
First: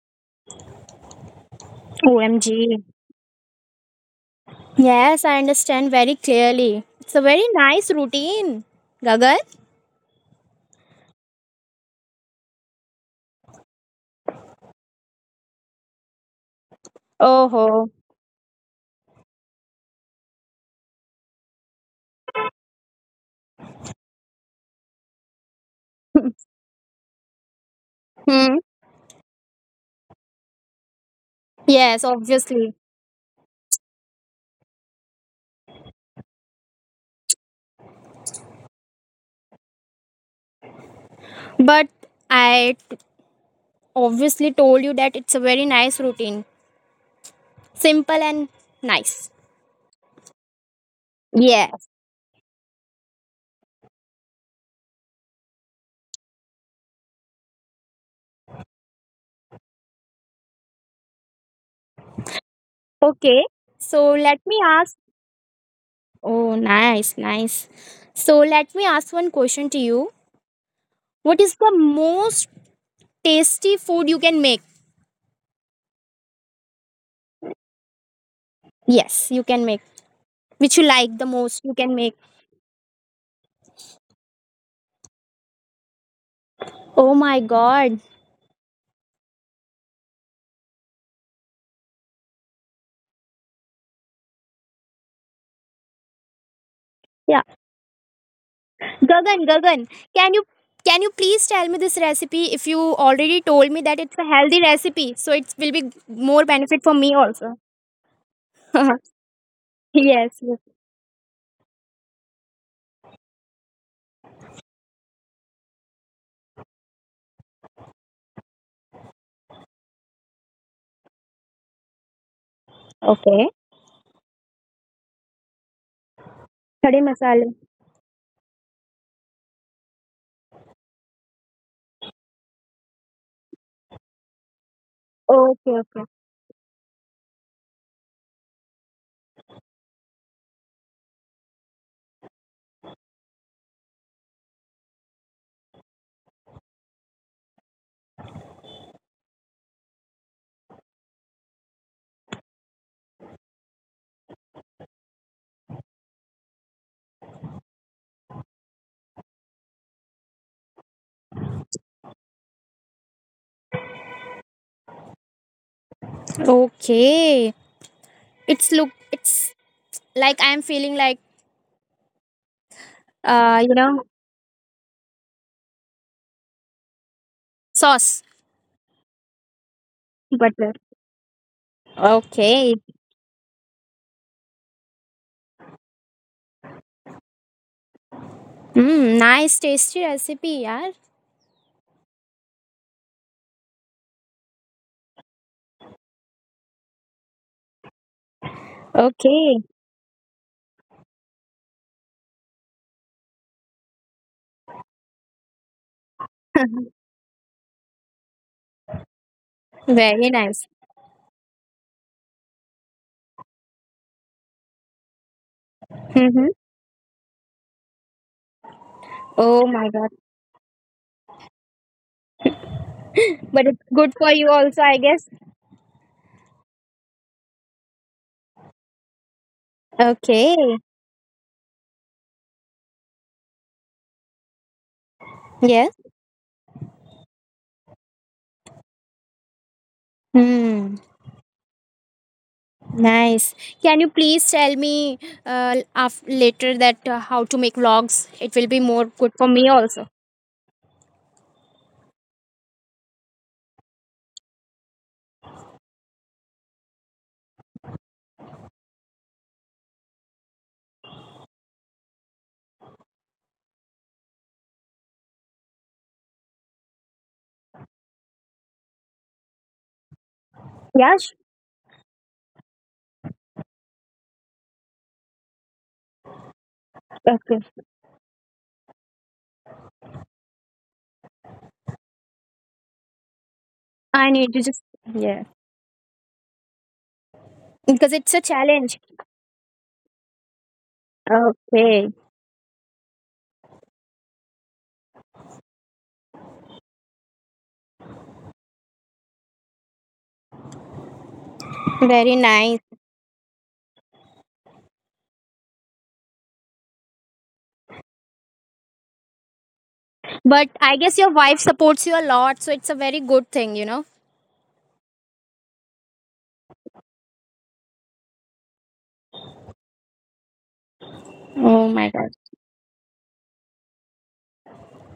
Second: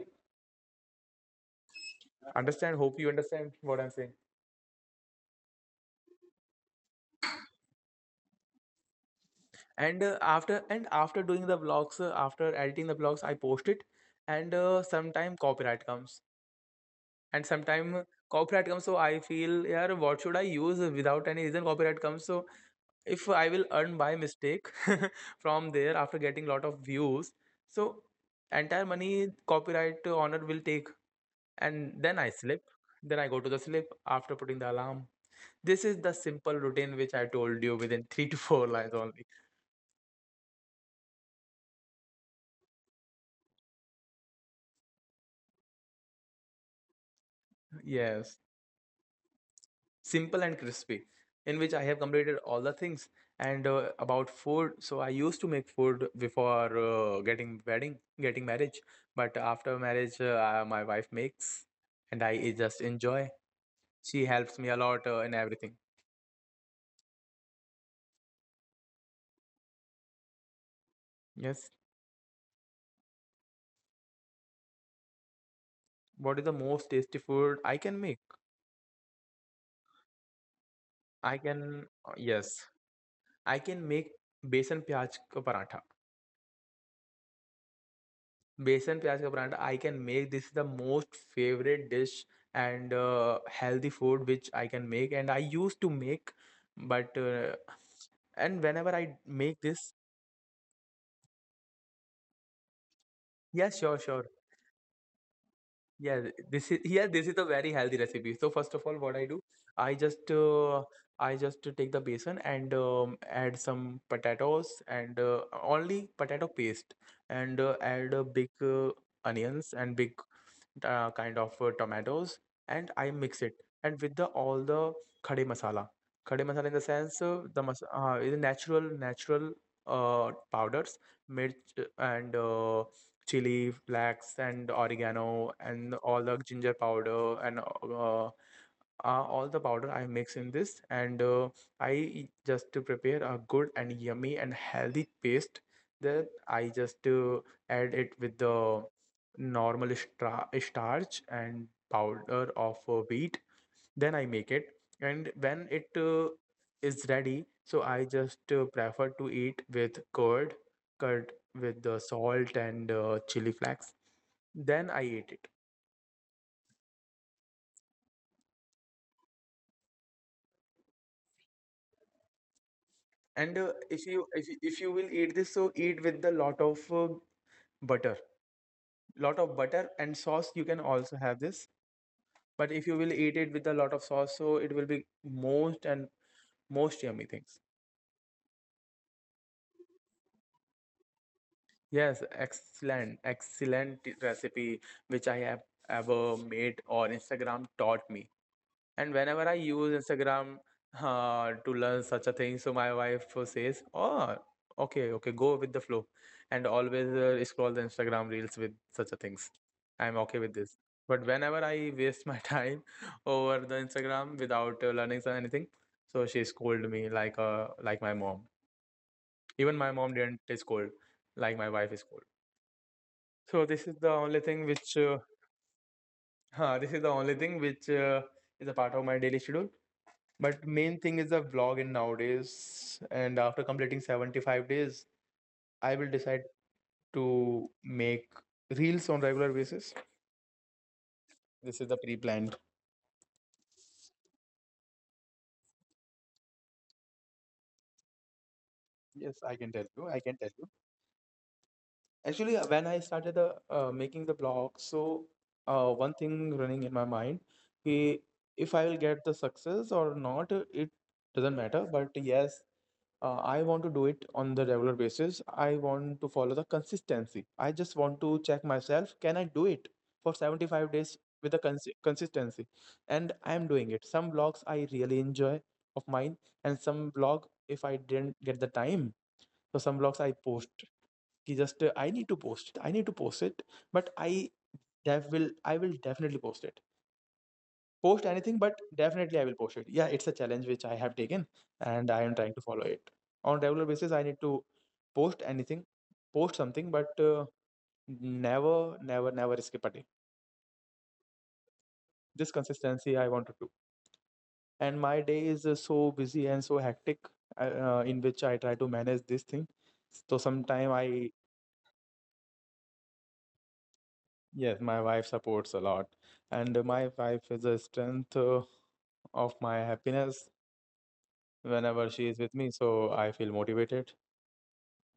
Speaker 1: OMG.
Speaker 2: understand? Hope you understand what I'm saying.
Speaker 1: Yes, I understand very clearly. It's a very nice routine, Gagan.
Speaker 2: And after doing the blogs, after editing the blogs, I post it, and sometime copyright comes
Speaker 1: Oh. Ho.
Speaker 2: and sometime copyright comes, so I feel, yeah, what should I use? Without any reason, copyright comes. So if I will earn by mistake, from there, after getting lot of views,
Speaker 1: Hmm.
Speaker 2: so entire money copyright owner will take,
Speaker 1: Yes,
Speaker 2: and
Speaker 1: obviously.
Speaker 2: then I sleep. Then I go to the sleep after putting the alarm. This is the simple routine which I told you within 3 to 4 lines only.
Speaker 1: But I obviously told you that it's a very nice routine. Simple and
Speaker 2: Yes,
Speaker 1: nice.
Speaker 2: simple and
Speaker 1: Yes.
Speaker 2: crispy, in which I have completed all the things. And about food, so I used to make food before getting wedding, getting marriage. But after marriage, my wife makes, and
Speaker 1: Okay.
Speaker 2: I just
Speaker 1: So
Speaker 2: enjoy.
Speaker 1: let me ask.
Speaker 2: She helps me a lot in
Speaker 1: Oh,
Speaker 2: everything.
Speaker 1: nice, nice. So let me ask one question to you. What is the most
Speaker 2: Yes.
Speaker 1: tasty food you can make?
Speaker 2: What is the most tasty food I can make?
Speaker 1: Yes, you can make. Which you like the most, you can
Speaker 2: I
Speaker 1: make.
Speaker 2: can, yes, I can make besan pyaj ka paratha.
Speaker 1: Oh my god.
Speaker 2: Besan pyaj ka paratha, I can make. This is the most favorite dish and healthy food which I can make, and I used to make,
Speaker 1: Yeah.
Speaker 2: but and
Speaker 1: Gagan,
Speaker 2: whenever
Speaker 1: Gagan,
Speaker 2: I
Speaker 1: can
Speaker 2: make
Speaker 1: you
Speaker 2: this,
Speaker 1: can you please tell me this recipe if you already told me that it's a healthy
Speaker 2: yes, sure,
Speaker 1: recipe,
Speaker 2: sure.
Speaker 1: so it will be more benefit for me
Speaker 2: Yeah, th-
Speaker 1: also.
Speaker 2: this is yeah, this is a very healthy recipe. So first of all,
Speaker 1: Yes,
Speaker 2: what I
Speaker 1: yes.
Speaker 2: do, I just uh, I just take the besan, and add some potatoes and only potato paste, and add a big onions and big kind of tomatoes,
Speaker 1: Okay.
Speaker 2: and I mix it and with the all the khade masala.
Speaker 1: Khade
Speaker 2: Khade
Speaker 1: masale.
Speaker 2: masala in the sense the mas is a natural natural powders mirch and chili flakes and
Speaker 1: Okay. Okay.
Speaker 2: oregano and all the ginger powder and uh, all the powder I mix in this, and just to prepare a good and yummy and healthy paste. Then I just add it with the normal starch and powder of wheat. Then I make it, and when it is ready, so I just prefer to eat with curd, curd with the salt and chili flakes. Then I eat it.
Speaker 1: Okay. It's look it's like I'm feeling like you know
Speaker 2: And if you will eat this, so eat with the lot of
Speaker 1: sauce
Speaker 2: butter, lot of
Speaker 1: butter.
Speaker 2: butter and sauce. You can also have
Speaker 1: Okay.
Speaker 2: this, but if you will eat it with a lot of sauce, so it will be most and most yummy things.
Speaker 1: Mm, nice tasty recipe, yeah.
Speaker 2: Yes, excellent, excellent recipe which I have ever made or Instagram taught me.
Speaker 1: Okay.
Speaker 2: And whenever I use Instagram to learn such a thing, so my wife says, "Oh, okay, okay, go with the flow," and always scroll the Instagram reels with such a things.
Speaker 1: Very nice.
Speaker 2: I'm okay with this. But whenever I waste my time over the Instagram without anything,
Speaker 1: Mm-hmm.
Speaker 2: so she scolded me like my mom.
Speaker 1: Oh my god.
Speaker 2: Even my mom didn't scold like my wife is scold.
Speaker 1: But it's
Speaker 2: So
Speaker 1: good
Speaker 2: this is
Speaker 1: for
Speaker 2: the
Speaker 1: you
Speaker 2: only
Speaker 1: also, I
Speaker 2: thing
Speaker 1: guess.
Speaker 2: which this is the only thing which is a part of my daily schedule.
Speaker 1: Okay.
Speaker 2: But main thing is the vlog in nowadays. And after completing 75 days,
Speaker 1: Yes.
Speaker 2: I will decide to make reels on regular basis.
Speaker 1: Hmm.
Speaker 2: This is the pre-planned.
Speaker 1: Nice. Can you please tell me later that how to make vlogs? It will be more
Speaker 2: Yes,
Speaker 1: good
Speaker 2: I
Speaker 1: for
Speaker 2: can
Speaker 1: me
Speaker 2: tell you. I
Speaker 1: also.
Speaker 2: can tell you. Actually, when I started the making the blog, so one thing running in my mind, ki if I will get the success or not, it doesn't matter. But yes, I want to do it on the regular basis. I want to follow the consistency. I just want to check myself. Can I do it for 75
Speaker 1: Yes.
Speaker 2: days with the consistency? And I am doing it. Some blogs I really enjoy of mine, and some
Speaker 1: Okay.
Speaker 2: blog if I didn't get the time, so some blogs I post. कि Just I need to post it. I need to post it, but
Speaker 1: I need to just. Yeah,
Speaker 2: I will definitely post it,
Speaker 1: because it's
Speaker 2: post
Speaker 1: a
Speaker 2: anything, but
Speaker 1: challenge.
Speaker 2: definitely I will post it. Yeah, it's a challenge which I have taken,
Speaker 1: Okay,
Speaker 2: and I am trying to follow it. On regular basis, I need to post anything, post something, but never, never, never skip a day.
Speaker 1: very
Speaker 2: This
Speaker 1: nice.
Speaker 2: consistency I want to do. And my day is so busy and so hectic in which I try to manage this thing. So
Speaker 1: But I
Speaker 2: sometime
Speaker 1: guess your
Speaker 2: I,
Speaker 1: wife supports you a lot, so it's a very good thing, you know.
Speaker 2: yes, my wife supports a lot. And my wife is the strength of my happiness.
Speaker 1: Oh my
Speaker 2: Whenever
Speaker 1: god,
Speaker 2: she is with me, so I feel motivated.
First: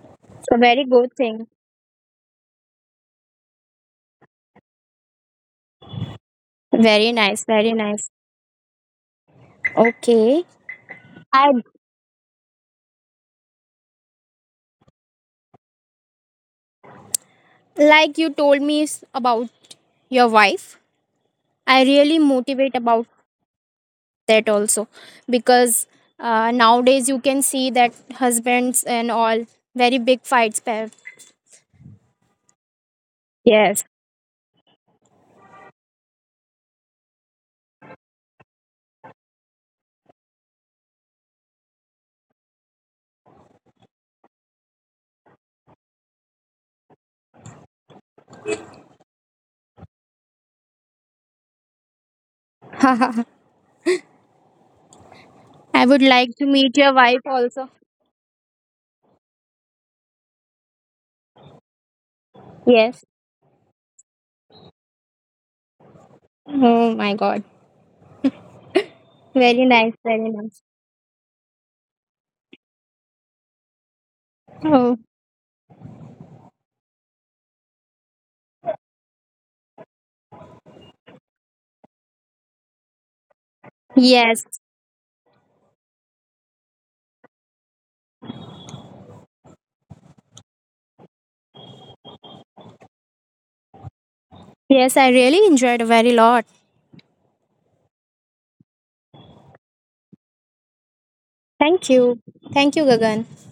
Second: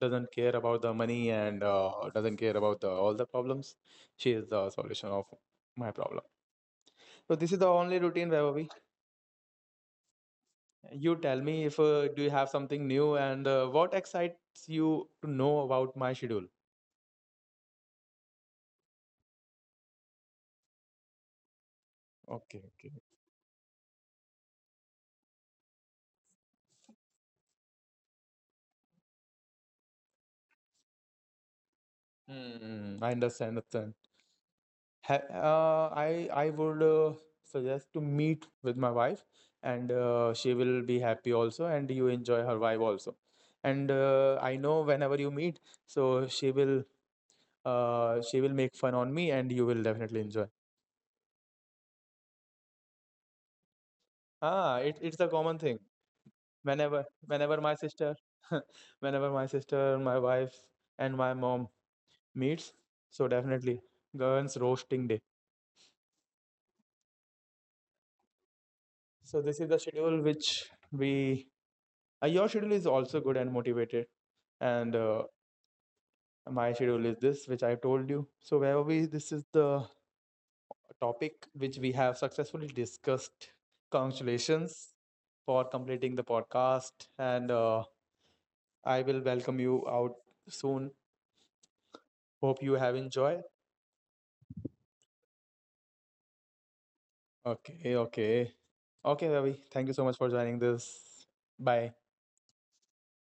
Speaker 2: Doesn't
Speaker 1: it's
Speaker 2: care
Speaker 1: a
Speaker 2: about
Speaker 1: very
Speaker 2: the
Speaker 1: good
Speaker 2: money
Speaker 1: thing.
Speaker 2: and doesn't care about the, all the problems. She is the solution of my problem.
Speaker 1: Very
Speaker 2: So
Speaker 1: nice,
Speaker 2: this is the
Speaker 1: very
Speaker 2: only
Speaker 1: nice.
Speaker 2: routine, Vaibhavi.
Speaker 1: Okay,
Speaker 2: You tell
Speaker 1: I
Speaker 2: me if do you have something new and what excites you to know about my schedule?
Speaker 1: like you told me about your wife. I really
Speaker 2: Okay,
Speaker 1: motivate
Speaker 2: okay.
Speaker 1: about that also because nowadays you can see that husbands and all very big fights. Pair.
Speaker 2: Hmm, I understand.
Speaker 1: Yes,
Speaker 2: Understand. I would suggest to meet with my wife, and she will be happy also, and you enjoy her vibe also. And I know whenever you meet, so she will make fun on me, and you will definitely enjoy
Speaker 1: I
Speaker 2: ah it, it's the common thing
Speaker 1: would like to meet your wife
Speaker 2: whenever
Speaker 1: also.
Speaker 2: whenever my sister whenever my sister my wife and my mom meets,
Speaker 1: Yes.
Speaker 2: so definitely govern's roasting day.
Speaker 1: Oh my god,
Speaker 2: So
Speaker 1: very
Speaker 2: this is
Speaker 1: nice,
Speaker 2: the
Speaker 1: very
Speaker 2: schedule
Speaker 1: nice.
Speaker 2: which we your schedule is also good and motivated,
Speaker 1: Oh,
Speaker 2: and my schedule is this which I told you. So wherever we this is the topic which we have successfully discussed.
Speaker 1: yes.
Speaker 2: Congratulations for completing the podcast, and I will welcome you out soon. Hope you have enjoyed.
Speaker 1: Yes, I really enjoyed a very lot.
Speaker 2: Okay, okay. Okay, Ravi. Thank you so much for joining this.
Speaker 1: Thank
Speaker 2: Bye.
Speaker 1: you. Thank you, Gagan.